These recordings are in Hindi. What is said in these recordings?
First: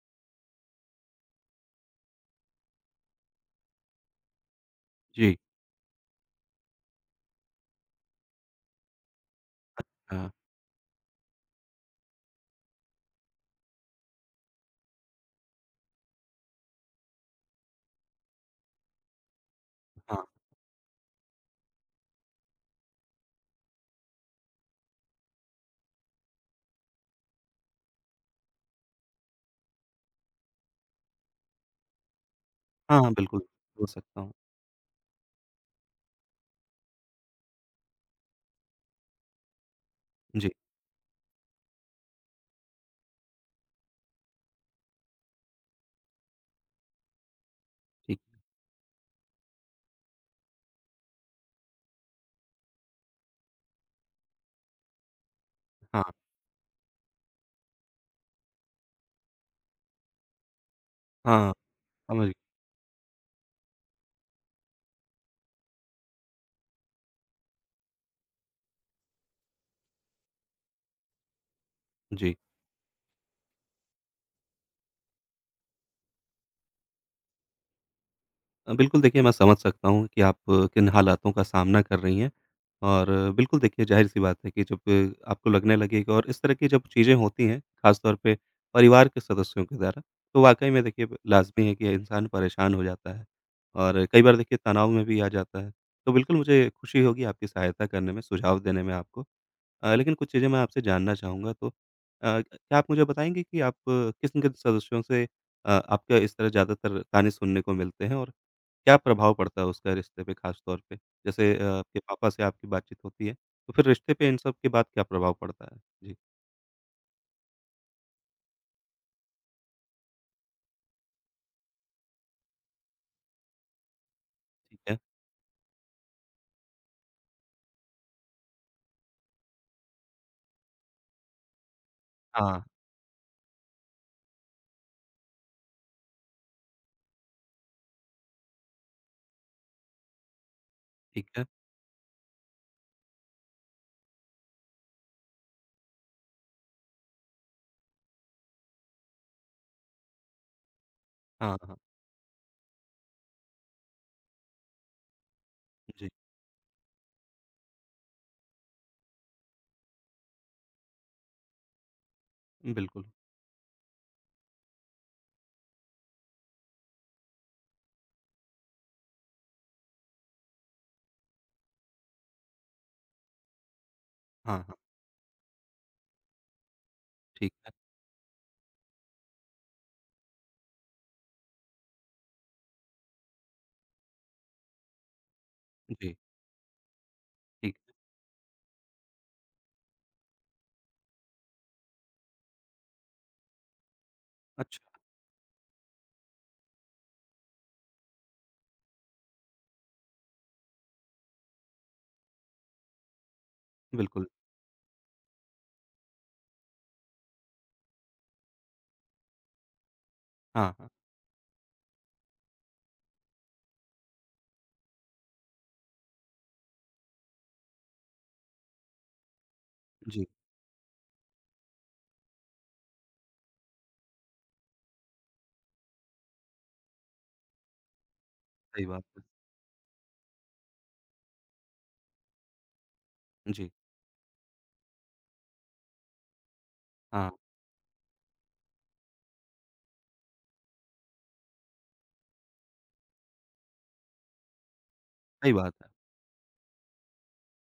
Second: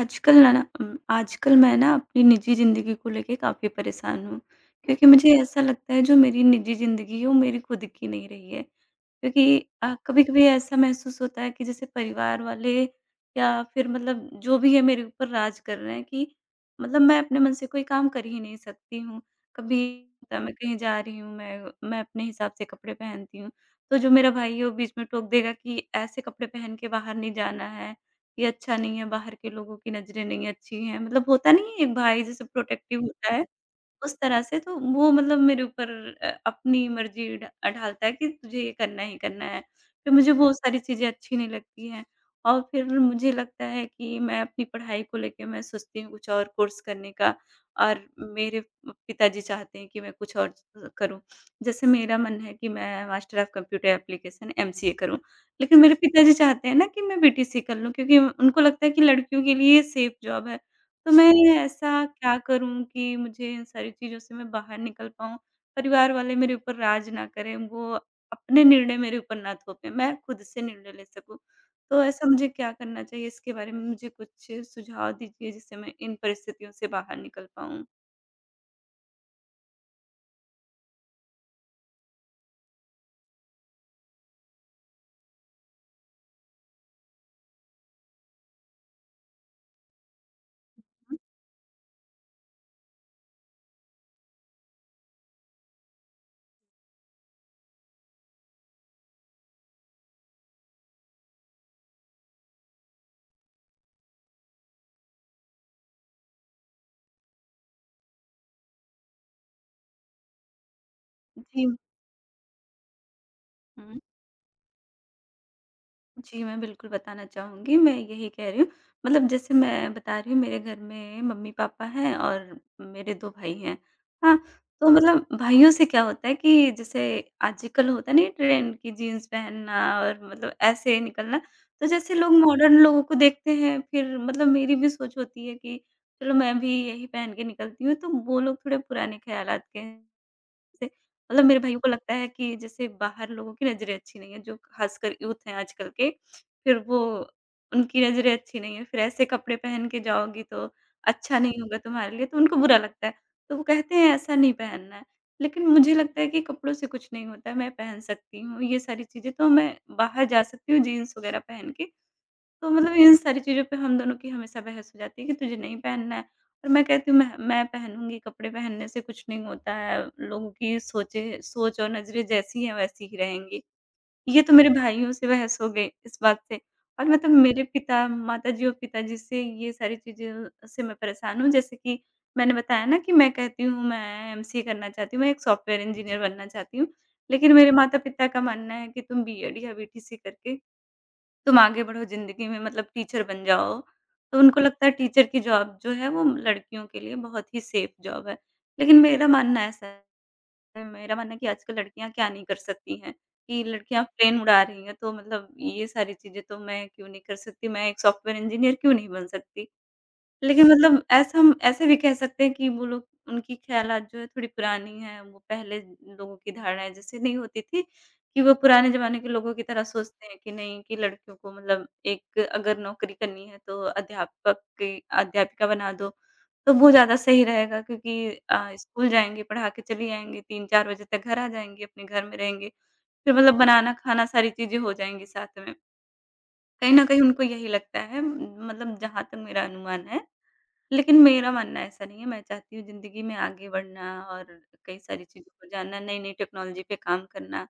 आजकल ना ना उम, आजकल मैं ना अपनी निजी ज़िंदगी को लेके काफ़ी परेशान हूँ। क्योंकि मुझे जी। ऐसा लगता है जो मेरी निजी ज़िंदगी है वो मेरी खुद की नहीं रही है। क्योंकि हाँ। कभी-कभी ऐसा महसूस होता है कि जैसे परिवार वाले या फिर मतलब जो भी है मेरे ऊपर राज कर रहे हैं कि मतलब मैं अपने मन से कोई काम कर ही नहीं सकती हूँ। कभी हाँ। होता है मैं कहीं जा रही हूँ, मैं अपने हिसाब से कपड़े पहनती हूँ। तो जो मेरा भाई है वो बीच में टोक देगा कि ऐसे कपड़े पहन के बाहर नहीं जाना है, ये अच्छा नहीं है, बाहर के लोगों की नज़रें नहीं अच्छी हैं। मतलब होता नहीं है एक भाई जैसे हाँ। प्रोटेक्टिव हाँ, होता बिल्कुल, है बोल उस सकता हूँ। तरह से, तो वो मतलब मेरे ऊपर अपनी मर्ज़ी ढ ढालता है कि तुझे ये करना ही करना है। फिर मुझे जी। वो सारी चीज़ें अच्छी नहीं लगती हैं, और फिर मुझे लगता है कि मैं अपनी पढ़ाई को लेके मैं सोचती हूँ कुछ और कोर्स करने का, और ठीक। मेरे पिताजी चाहते हैं कि मैं कुछ और करूँ। जैसे मेरा मन है कि मैं master of computer application MCA करूँ, लेकिन मेरे हाँ। पिताजी चाहते हैं ना कि मैं बीटीसी कर लूँ, क्योंकि उनको लगता है कि लड़कियों के लिए सेफ जॉब है। तो मैं हाँ। ऐसा समझ गया। क्या करूँ कि मुझे इन सारी चीज़ों से मैं बाहर निकल पाऊँ? परिवार वाले मेरे ऊपर राज ना करें, वो अपने निर्णय मेरे ऊपर ना थोपें, मैं खुद से निर्णय ले सकूँ। तो ऐसा जी। मुझे क्या करना चाहिए? इसके बारे में मुझे कुछ सुझाव दीजिए जिससे मैं इन परिस्थितियों से बाहर निकल पाऊँ। बिल्कुल देखिए मैं समझ सकता हूँ कि आप किन हालातों का सामना कर रही हैं और बिल्कुल देखिए ज़ाहिर-सी बात है कि जब आपको लगने लगे कि और इस तरह की जब चीज़ें होती हैं, ख़ास तौर पे परिवार के सदस्यों के द्वारा, तो वाक़ई में देखिए लाज़मी है कि इंसान परेशान हो जाता है और कई बार देखिए तनाव में भी आ जाता है। तो बिल्कुल मुझे खुशी होगी आपकी सहायता करने में, सुझाव देने में आपको। लेकिन कुछ चीज़ें मैं आपसे जानना चाहूँगा तो क्या आप मुझे बताएँगे कि आप किन किन सदस्यों से आपका इस तरह ज़्यादातर ताने सुनने को मिलते हैं और क्या प्रभाव पड़ता है उसका रिश्ते पे ख़ास तौर पे? जैसे जी। आपके पापा से आपकी बातचीत होती है, तो फिर हुँ। रिश्ते पे इन सब के बाद क्या प्रभाव पड़ता है? जी, जी, मैं बिल्कुल बताना चाहूँगी, मैं यही कह रही हूँ। मतलब जैसे मैं बता रही हूँ, मेरे घर में मम्मी-पापा हैं और मेरे 2 भाई हैं। हाँ, ठीक तो है। मतलब भाइयों से क्या होता है कि जैसे आजकल होता नहीं ट्रेंड कि जीन्स पहनना और मतलब ऐसे निकलना, तो जैसे लोग हाँ, मॉडर्न लोगों को देखते हैं, फिर मतलब मेरी भी सोच होती है कि चलो मैं भी यही पहन के निकलती हूँ, तो वो लोग थोड़े पुराने ख़्यालात के हैं। से ठीक मतलब है। मेरे भाइयों को लगता है कि जैसे बाहर लोगों की नज़रें अच्छी नहीं है, जो खासकर यूथ हैं आजकल के, फिर वो उनकी नज़रें अच्छी नहीं है, फिर ऐसे कपड़े पहन के जाओगी तो अच्छा हाँ, नहीं होगा हाँ। तुम्हारे लिए, तो उनको बुरा लगता है। तो वो कहते हैं ऐसा नहीं पहनना है, लेकिन मुझे जी, लगता है कि कपड़ों से कुछ नहीं होता है, मैं पहन सकती हूँ, ये सारी चीज़ें, तो मैं बाहर जा सकती हूँ जीन्स वगैरह पहन के। तो मतलब बिल्कुल। इन सारी चीज़ों पे हम दोनों की हमेशा बहस हो जाती है कि तुझे नहीं पहनना है, और मैं कहती हूँ मैं पहनूँगी, कपड़े पहनने से कुछ नहीं होता है, लोगों की सोच और नज़रें जैसी हैं वैसी ही रहेंगी। ये तो हाँ, मेरे हाँ, भाइयों से बहस हो गई इस बात से, और मतलब ठीक मेरे है। पिता माताजी और पिताजी से ये सारी चीज़ें से मैं परेशान हूँ, जैसे कि मैंने बताया ना कि मैं कहती हूँ मैं एमसीए करना चाहती हूँ, मैं एक सॉफ्टवेयर जी, इंजीनियर बनना चाहती हूँ। लेकिन मेरे ठीक है। माता-पिता का मानना है कि तुम बीएड या बीटीसी करके तुम आगे बढ़ो ज़िंदगी में, मतलब टीचर बन जाओ। तो उनको अच्छा, लगता है टीचर की जॉब जो है वो लड़कियों के लिए बहुत ही सेफ़ जॉब है। लेकिन मेरा मानना ऐसा है, मेरा मानना है कि आजकल लड़कियाँ क्या नहीं कर सकती हैं, कि लड़कियाँ बिल्कुल। प्लेन उड़ा रही हैं, तो मतलब ये सारी चीज़ें तो मैं क्यों नहीं कर सकती? मैं एक सॉफ्टवेयर इंजीनियर क्यों नहीं बन सकती? लेकिन हाँ, हाँ। मतलब ऐसा हम ऐसे भी कह सकते हैं कि वो लोग, उनकी ख़्यालात जो है थोड़ी पुरानी है, वो पहले लोगों की धारणाएँ जैसे नहीं होती थी, कि वो पुराने ज़माने के लोगों की तरह सोचते जी, हैं कि नहीं, कि लड़कियों को मतलब एक अगर नौकरी करनी है तो अध्यापक की अध्यापिका बना दो, तो वो ज़्यादा सही रहेगा, क्योंकि सही बात स्कूल है। जाएँगे, पढ़ा के चली आएँगी, 3-4 बजे तक घर आ जाएँगी, अपने घर में रहेंगी, फिर मतलब जी, बनाना-खाना सारी चीज़ें हो जाएँगी साथ में। कहीं न कहीं हाँ, उनको यही लगता है, मतलब जहाँ तक मेरा अनुमान है। लेकिन मेरा मानना ऐसा नहीं है, मैं चाहती हूँ ज़िंदगी में आगे बढ़ना और कई सारी चीज़ों सही को बात है। जानना, नई-नई टेक्नोलॉजी पे काम करना।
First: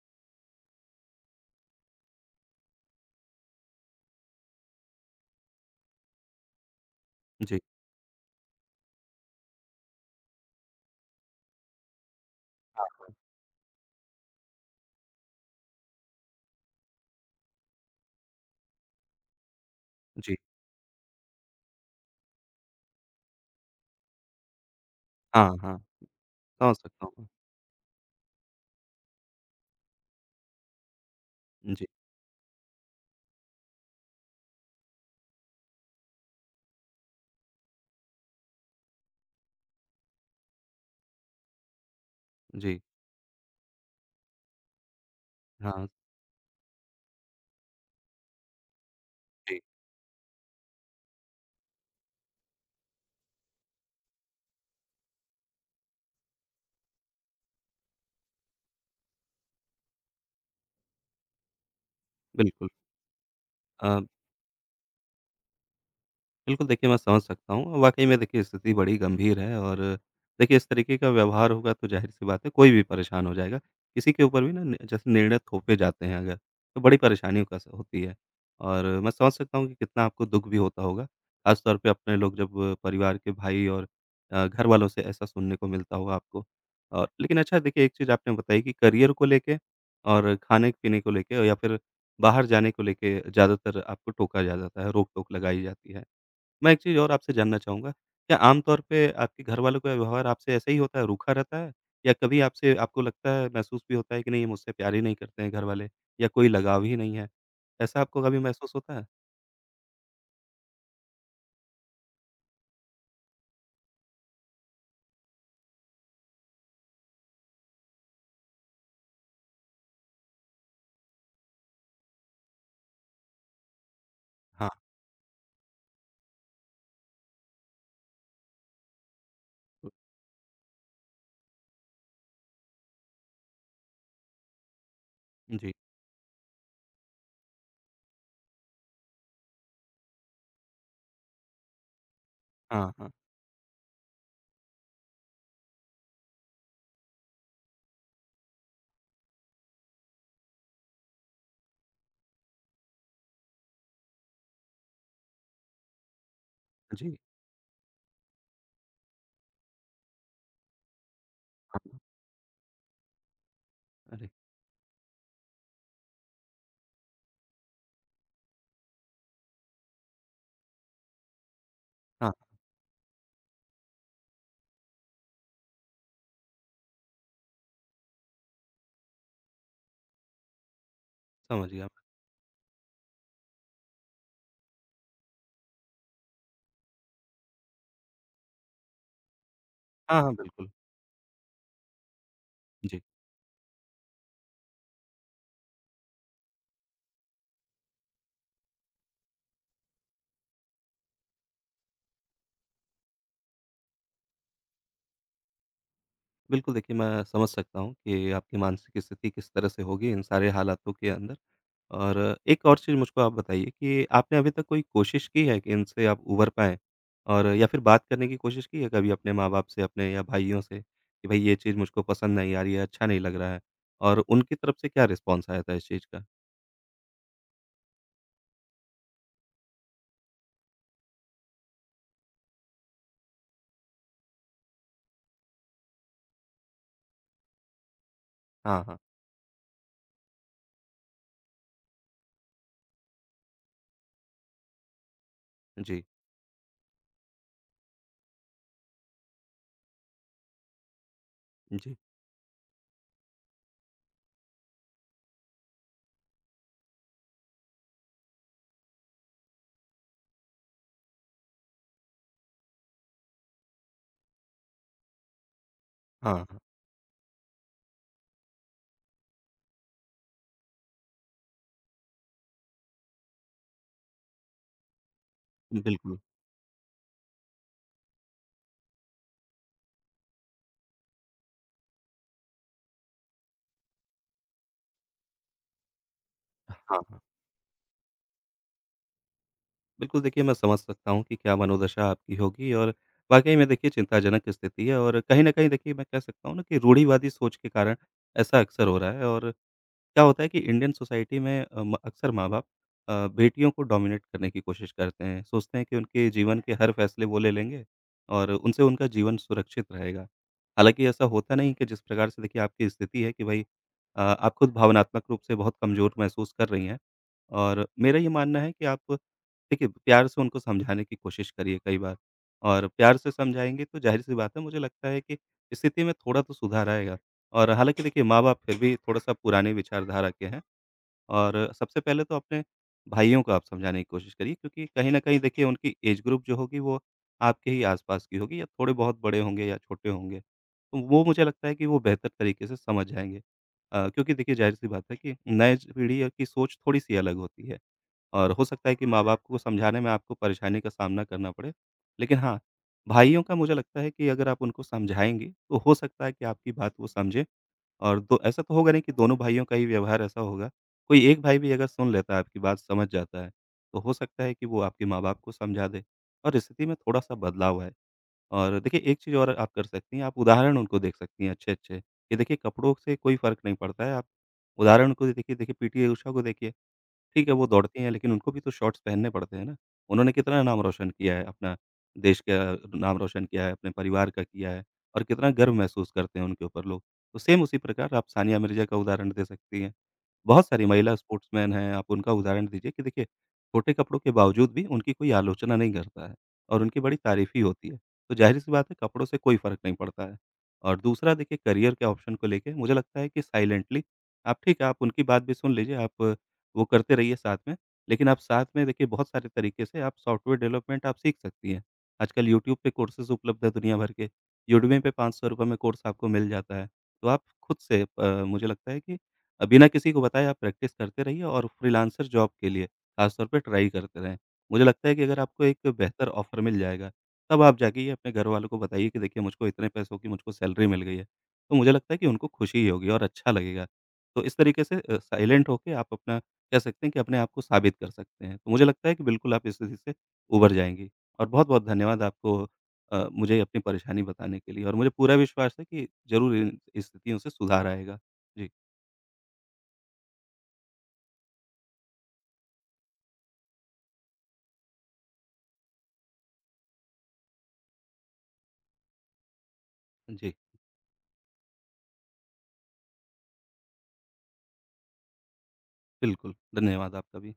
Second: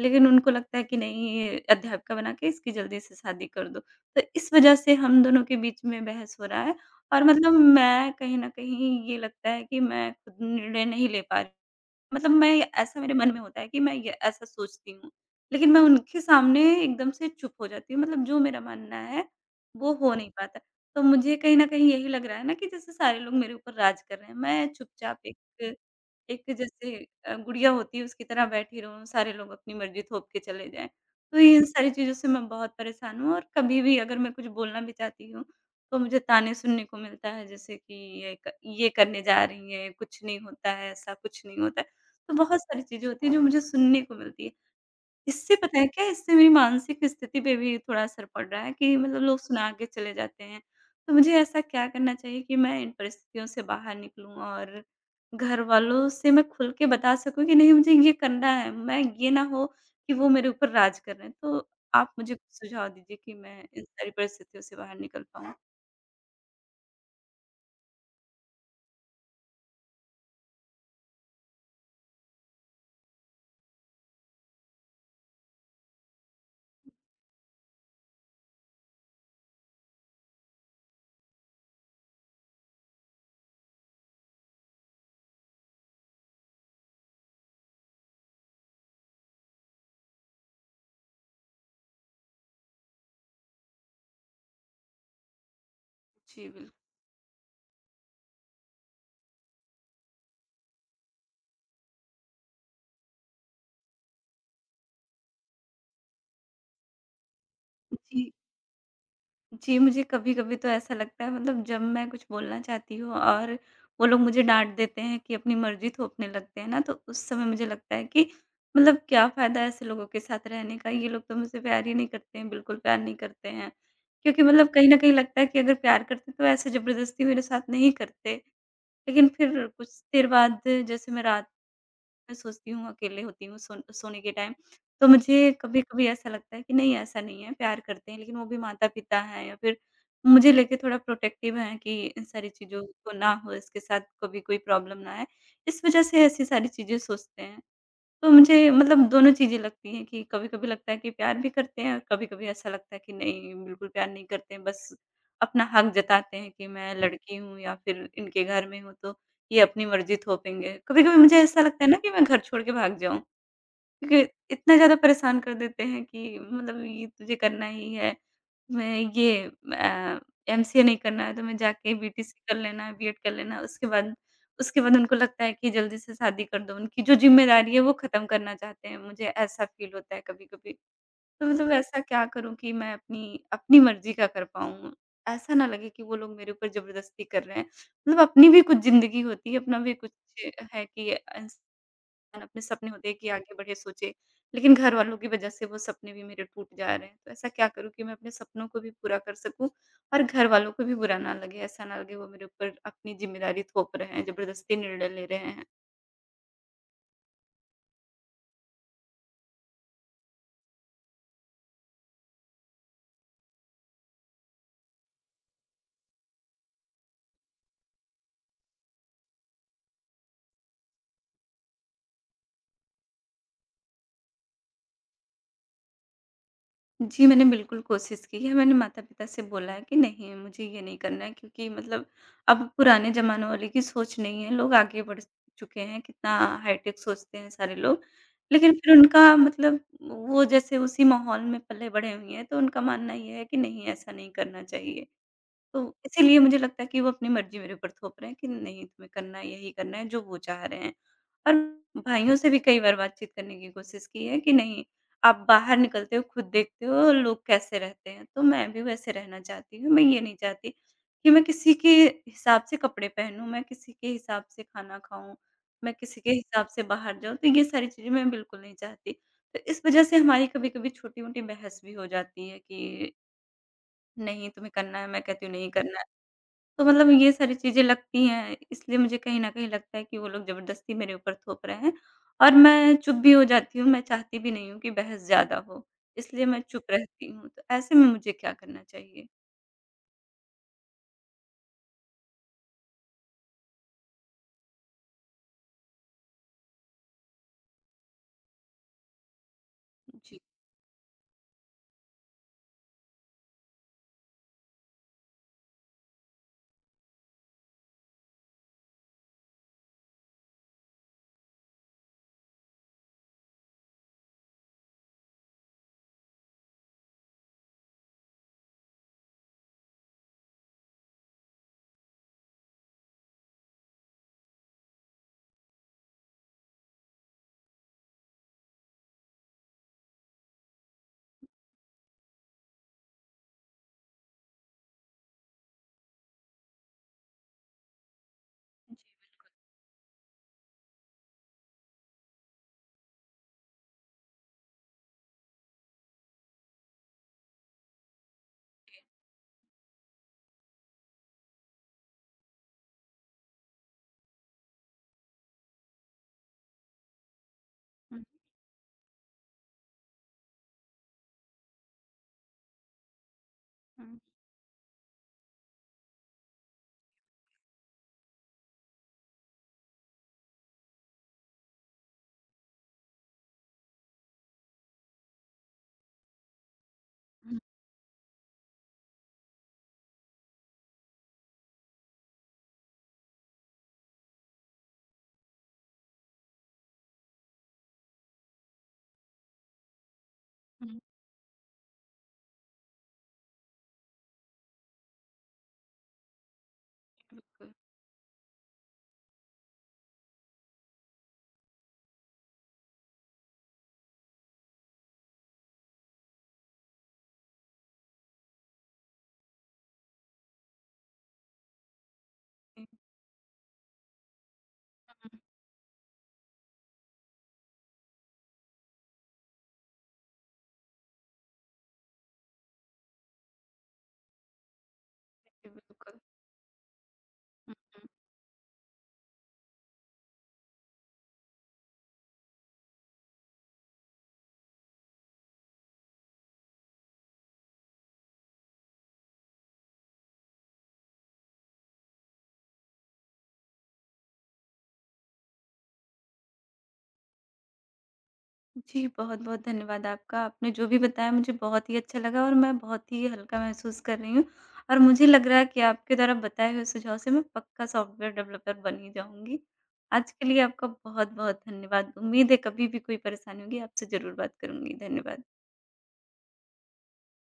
लेकिन उनको लगता है कि नहीं, ये अध्यापिका बना के इसकी जल्दी से शादी कर दो। तो इस वजह से हम दोनों के बीच में बहस हो रहा है, और मतलब जी, मैं कहीं न कहीं ये लगता है कि मैं खुद निर्णय नहीं ले पा रही। मतलब मैं, हाँ, ऐसा मेरे हाँ। मन में होता है कि मैं ये ऐसा सोचती हूँ, लेकिन मैं उनके सामने एकदम से चुप हो जाती हूँ, मतलब जो मेरा मानना है, वो हो नहीं जी, पाता। तो मुझे कहीं न कहीं यही लग रहा है ना कि जैसे सारे लोग मेरे ऊपर राज कर रहे हैं, मैं चुपचाप एक हाँ, हाँ। एक समझ जैसे सकता हूँ। गुड़िया होती है उसकी तरह बैठी रहूँ, सारे लोग अपनी मर्ज़ी थोप के चले जाएँ। तो इन जी, सारी चीज़ों से मैं बहुत परेशान हूँ, और कभी भी अगर मैं कुछ बोलना भी चाहती हूँ, तो मुझे ताने सुनने को मिलता है, जैसे कि ये क ये करने जा रही हैं, कुछ नहीं होता है, ऐसा कुछ नहीं होता है। तो बहुत जी। सारी चीज़ें होती हैं जो मुझे सुनने को मिलती है। इससे पता है हाँ, क्या, इससे मेरी मानसिक स्थिति पे भी थोड़ा असर पड़ रहा है कि मतलब लोग जी, सुना के चले जाते हैं। तो मुझे ऐसा क्या करना चाहिए कि मैं इन परिस्थितियों से बाहर निकलूँ, और घर वालों से मैं खुल के बता सकूँ कि नहीं मुझे ये करना है, मैं ये ना हो कि वो मेरे ऊपर राज कर रहे हैं। तो आप मुझे कुछ बिल्कुल। सुझाव दीजिए कि मैं इन अ, सारी परिस्थितियों से बाहर निकल पाऊँ। बिल्कुल, देखिए मैं समझ सकता हूँ। वाक़ई में देखिए स्थिति बड़ी गंभीर है और देखिए इस तरीके का व्यवहार होगा तो ज़ाहिर-सी बात है कोई भी परेशान हो जाएगा। किसी के ऊपर भी ना न जैसे निर्णय थोपे जाते हैं अगर, तो बड़ी परेशानियों का स होती है। और मैं समझ सकता हूँ कि कितना आपको दुःख भी होता होगा। ख़ास तौर पे अपने लोग जब परिवार के भाई और घर वालों से ऐसा सुनने को मिलता होगा आपको। और लेकिन अच्छा देखिए एक चीज़ आपने बताई कि करियर को लेके और खाने-पीने को लेके या फिर बाहर जाने को लेके ज़्यादातर आपको टोका जा जाता है, रोक-टोक लगाई जाती है। जी, बिल्कुल। मैं एक चीज़ और आपसे जानना चाहूँगा, क्या आम तौर पे आपके घरवालों का व्यवहार आपसे ऐसा ही होता है, रूखा रहता है? या कभी आपसे आपको लगता है, महसूस भी होता है कि नहीं, ये मुझसे प्यार ही नहीं करते हैं घरवाले या कोई लगाव ही नहीं है? ऐसा आपको जी। कभी महसूस होता है? जी, मुझे कभी-कभी तो ऐसा लगता है, मतलब जब मैं कुछ बोलना चाहती हूँ और वो लोग मुझे डाँट देते हैं कि अपनी मर्ज़ी थोपने लगते हैं ना, तो उस समय मुझे लगता है कि मतलब क्या फ़ायदा ऐसे लोगों के साथ रहने का, ये लोग तो मुझसे प्यार ही नहीं करते हैं, बिल्कुल प्यार नहीं करते हैं। क्योंकि मतलब हाँ। कहीं न कहीं लगता है कि अगर प्यार करते तो ऐसे ज़बरदस्ती मेरे साथ नहीं करते। लेकिन फिर कुछ देर बाद, जैसे मैं सोचती हूँ, अकेले होती हूँ सोने के टाइम, तो मुझे जी। कभी-कभी ऐसा लगता है कि नहीं ऐसा नहीं है, प्यार करते हैं लेकिन वो भी माता-पिता हैं, या फिर मुझे लेके थोड़ा प्रोटेक्टिव हैं कि इन सारी चीज़ों हाँ, को हाँ। ना हो, इसके साथ कभी कोई प्रॉब्लम ना आए। इस वज़ह से ऐसी सारी चीज़ें सोचते हैं। तो मुझे मतलब दोनों चीज़ें लगती हैं कि कभी-कभी लगता है कि प्यार भी करते हैं, और कभी-कभी ऐसा लगता है कि नहीं, बिल्कुल प्यार नहीं करते हैं, बस अपना हक जताते हैं कि मैं हुँ। जी। लड़की हूँ या फिर इनके घर में हूँ, तो ये अपनी मर्ज़ी थोपेंगे। कभी-कभी मुझे ऐसा लगता है ना हाँ, कि मैं घर छोड़ के भाग जाऊँ, क्योंकि अरे! इतना ज़्यादा परेशान कर देते हैं कि मतलब ये तुझे करना ही है। मैं ये अ, एमसीए नहीं करना है तो मैं जाके हाँ, बीटीसी कर लेना है, बीएड कर लेना है। उसके बाद उनको लगता है कि जल्दी से शादी कर दो। उनकी जो ज़िम्मेदारी है वो ख़त्म करना चाहते हैं। मुझे ऐसा फ़ील होता है कभी-कभी। तो समझ मतलब गया ऐसा मैं। क्या करूँ कि मैं अपनी अपनी मर्ज़ी का कर पाऊँ? ऐसा ना लगे कि वो लोग मेरे ऊपर ज़बरदस्ती कर रहे हैं। मतलब अपनी भी कुछ ज़िंदगी होती है, अपना भी कुछ हाँ, हाँ, बिल्कुल। है कि अपने सपने जी। होते हैं कि आगे बढ़े, सोचे, लेकिन घर वालों की वजह से वो सपने भी मेरे टूट जा रहे हैं। तो ऐसा क्या करूँ कि मैं अपने सपनों को भी पूरा कर सकूँ और घर वालों को भी बुरा ना लगे, ऐसा ना लगे वो मेरे ऊपर अपनी ज़िम्मेदारी थोप रहे हैं, ज़बरदस्ती निर्णय ले रहे हैं। बिल्कुल, देखिए मैं समझ सकता हूँ कि आपकी मानसिक स्थिति किस तरह से होगी इन सारे हालातों के अंदर। और एक और चीज़ मुझको आप बताइए कि आपने अभी तक कोई कोशिश की है कि इनसे आप उभर पाएँ? और या फिर बात करने की कोशिश की है कभी अपने माँ-बाप से, अपने या भाइयों से कि भई ये चीज़ मुझको पसंद नहीं आ रही है, अच्छा नहीं लग रहा है? और उनकी तरफ से क्या रिस्पॉन्स आया था इस चीज़ का? जी, मैंने बिल्कुल कोशिश की है। मैंने माता-पिता से बोला है कि नहीं, मुझे ये नहीं करना है, क्योंकि मतलब अब पुराने ज़माने वाले की सोच नहीं है, लोग आगे बढ़ चुके हैं, कितना हाईटेक सोचते हैं सारे लोग। लेकिन हाँ, फिर हाँ। उनका मतलब वो जैसे उसी माहौल में पले-बढ़े हुए हैं, तो उनका मानना ये है कि नहीं, ऐसा नहीं करना चाहिए। तो जी, इसीलिए मुझे लगता है कि वो अपनी मर्ज़ी मेरे ऊपर थोप रहे हैं कि नहीं तुम्हें करना है, यही करना है जो वो चाह रहे हैं। और जी। भाइयों से भी कई बार बातचीत करने की कोशिश की है कि नहीं, आप बाहर निकलते हो, खुद देखते हो लोग कैसे रहते हैं, तो मैं भी वैसे रहना चाहती हूँ। मैं ये नहीं चाहती कि मैं किसी के हिसाब से कपड़े पहनूँ, मैं किसी के हिसाब से खाना खाऊँ, मैं किसी के हाँ, हाँ। हिसाब से बाहर जाऊँ, तो ये सारी चीज़ें मैं बिल्कुल नहीं चाहती। तो इस वज़ह से हमारी कभी-कभी छोटी-मोटी बहस भी हो जाती है कि नहीं तुम्हें करना है, मैं कहती हूँ नहीं करना है। बिल्कुल। तो मतलब ये सारी चीज़ें लगती हैं, इसलिए मुझे कहीं न कहीं लगता है कि वो लोग ज़बरदस्ती मेरे ऊपर थोप रहे हैं, और मैं चुप भी हो जाती हूँ, मैं चाहती भी नहीं हूँ कि बहस ज़्यादा हो, इसलिए मैं हाँ, चुप हाँ। रहती हूँ। तो ऐसे में मुझे क्या करना चाहिए? बिल्कुल देखिए मैं समझ सकता हूँ कि क्या मनोदशा आपकी होगी और वाक़ई में देखिए चिंताजनक स्थिति है, और कहीं न कहीं देखिए मैं कह सकता हूँ ना कि रूढ़िवादी सोच के कारण ऐसा अक्सर हो रहा है। और क्या जी। होता है कि इंडियन सोसाइटी में अक्सर माँ बाप बेटियों को डोमिनेट करने की कोशिश करते हैं, सोचते हैं कि उनके जीवन के हर फैसले वो ले लेंगे और उनसे उनका जीवन सुरक्षित रहेगा। हालांकि ऐसा होता नहीं कि जिस प्रकार से देखिए आपकी स्थिति है कि भाई आप खुद भावनात्मक रूप से बहुत कमज़ोर महसूस कर रही हैं। और मेरा ये मानना है कि आप देखिए प्यार से उनको समझाने की कोशिश करिए कई बार, और प्यार से समझाएंगे तो जाहिर सी बात है, मुझे लगता है कि स्थिति में थोड़ा तो सुधार आएगा। और हालाँकि देखिए माँ-बाप फिर भी थोड़ा-सा पुराने विचारधारा के हैं, और सबसे पहले तो अपने भाइयों को आप समझाने की कोशिश करिए, क्योंकि कहीं न कहीं देखिए उनकी एज ग्रुप जो होगी वो आपके ही आस-पास की होगी, या थोड़े जी। बहुत बड़े होंगे या छोटे होंगे। तो वो मुझे लगता है कि वो बेहतर तरीके से समझ जाएँगे। क्योंकि देखिए ज़ाहिर-सी बात है कि नए ज पीढ़ी की सोच थोड़ी-सी अलग होती है और हो सकता है कि माँ-बाप को समझाने में आपको परेशानी का सामना करना पड़े। लेकिन हाँ, भाइयों का मुझे लगता है कि अगर आप उनको समझाएँगे तो हो सकता है कि आपकी बात वो समझें, और हुँ, दो ऐसा तो होगा नहीं कि दोनों भाइयों का ही व्यवहार ऐसा होगा, कोई एक भाई भी अगर सुन लेता है आपकी बात, समझ जाता है, तो हो हुँ, सकता है कि वो आपके माँ-बाप को समझा दे और स्थिति में थोड़ा-सा बदलाव आए। और देखिए एक चीज़ और आप कर सकती हैं, आप उदाहरण उनको देख सकती हैं अच्छे-अच्छे कि देखिए कपड़ों से कोई फ़र्क नहीं पड़ता है, आप उदाहरण उनको देखिए, देखिए पीटी ऊषा को देखिए, ठीक है, हुँ, वो दौड़ती हैं लेकिन उनको भी तो शॉर्ट्स पहनने पड़ते हैं ना। उन्होंने कितना नाम रोशन किया है अपना, देश का नाम रोशन किया है, अपने परिवार का किया है, और कितना गर्व महसूस करते हैं उनके ऊपर लोग। तो सेम उसी प्रकार आप सानिया मिर्ज़ा का उदाहरण दे सकती हैं। बहुत सारी हुँ। महिला स्पोर्ट्समैन हैं, आप उनका उदाहरण दीजिए कि देखिए, छोटे कपड़ों के बावजूद भी उनकी कोई आलोचना नहीं करता है और उनकी बड़ी तारीफ़ ही बिल्कुल। होती है। तो ज़ाहिर-सी बात है कपड़ों से कोई फ़र्क नहीं पड़ता है। और दूसरा देखिए करियर के ऑप्शन को लेके मुझे लगता है कि साइलेंटली आप ठीक है, आप उनकी बात भी सुन लीजिए, आप वो करते रहिए साथ में, लेकिन आप साथ में देखिए बहुत सारे तरीके से आप सॉफ्टवेयर डेवलपमेंट आप सीख सकती हैं। आजकल यूट्यूब हुँ। पे कोर्सेज़ उपलब्ध है दुनिया भर के, यूडमी पे हुँ, हुँ। ₹500 में कोर्स आपको मिल जाता है। तो आप खुद से मुझे लगता है कि बिना किसी को बताए आप प्रैक्टिस करते रहिए और फ्रीलांसर जॉब के लिए खास तौर पे ट्राई करते रहें। मुझे लगता है कि अगर आपको जी, एक बिल्कुल। बेहतर ऑफ़र मिल जाएगा, तब हुँ, आप जाके हुँ। ये अपने घर वालों को बताइए कि देखिए मुझको इतने पैसों की मुझको सैलरी मिल गई है। तो मुझे लगता है कि उनको खुशी होगी और अच्छा लगेगा। तो इस तरीके से साइलेंट होके आप अपना कह सकते हैं कि अपने आप को साबित कर सकते हैं। तो मुझे लगता है कि बिल्कुल आप इस स्थिति से उभर जाएँगी। और बहुत-बहुत धन्यवाद आपको मुझे अपनी परेशानी बताने के लिए, और मुझे पूरा विश्वास है कि ज़रूर इन स्थितियों से सुधार आएगा। जी, जी, बहुत-बहुत धन्यवाद आपका। आपने जो भी बताया मुझे बहुत ही अच्छा लगा और मैं बहुत ही हल्का महसूस कर रही हूँ, और मुझे लग रहा है कि आपके द्वारा बताए हुए सुझाव से मैं पक्का सॉफ्टवेयर डेवलपर बन ही जाऊँगी। आज के जी। लिए आपका बहुत-बहुत धन्यवाद। उम्मीद है कभी भी कोई परेशानी होगी आपसे ज़रूर बात करूँगी। धन्यवाद। बिल्कुल, धन्यवाद आपका भी।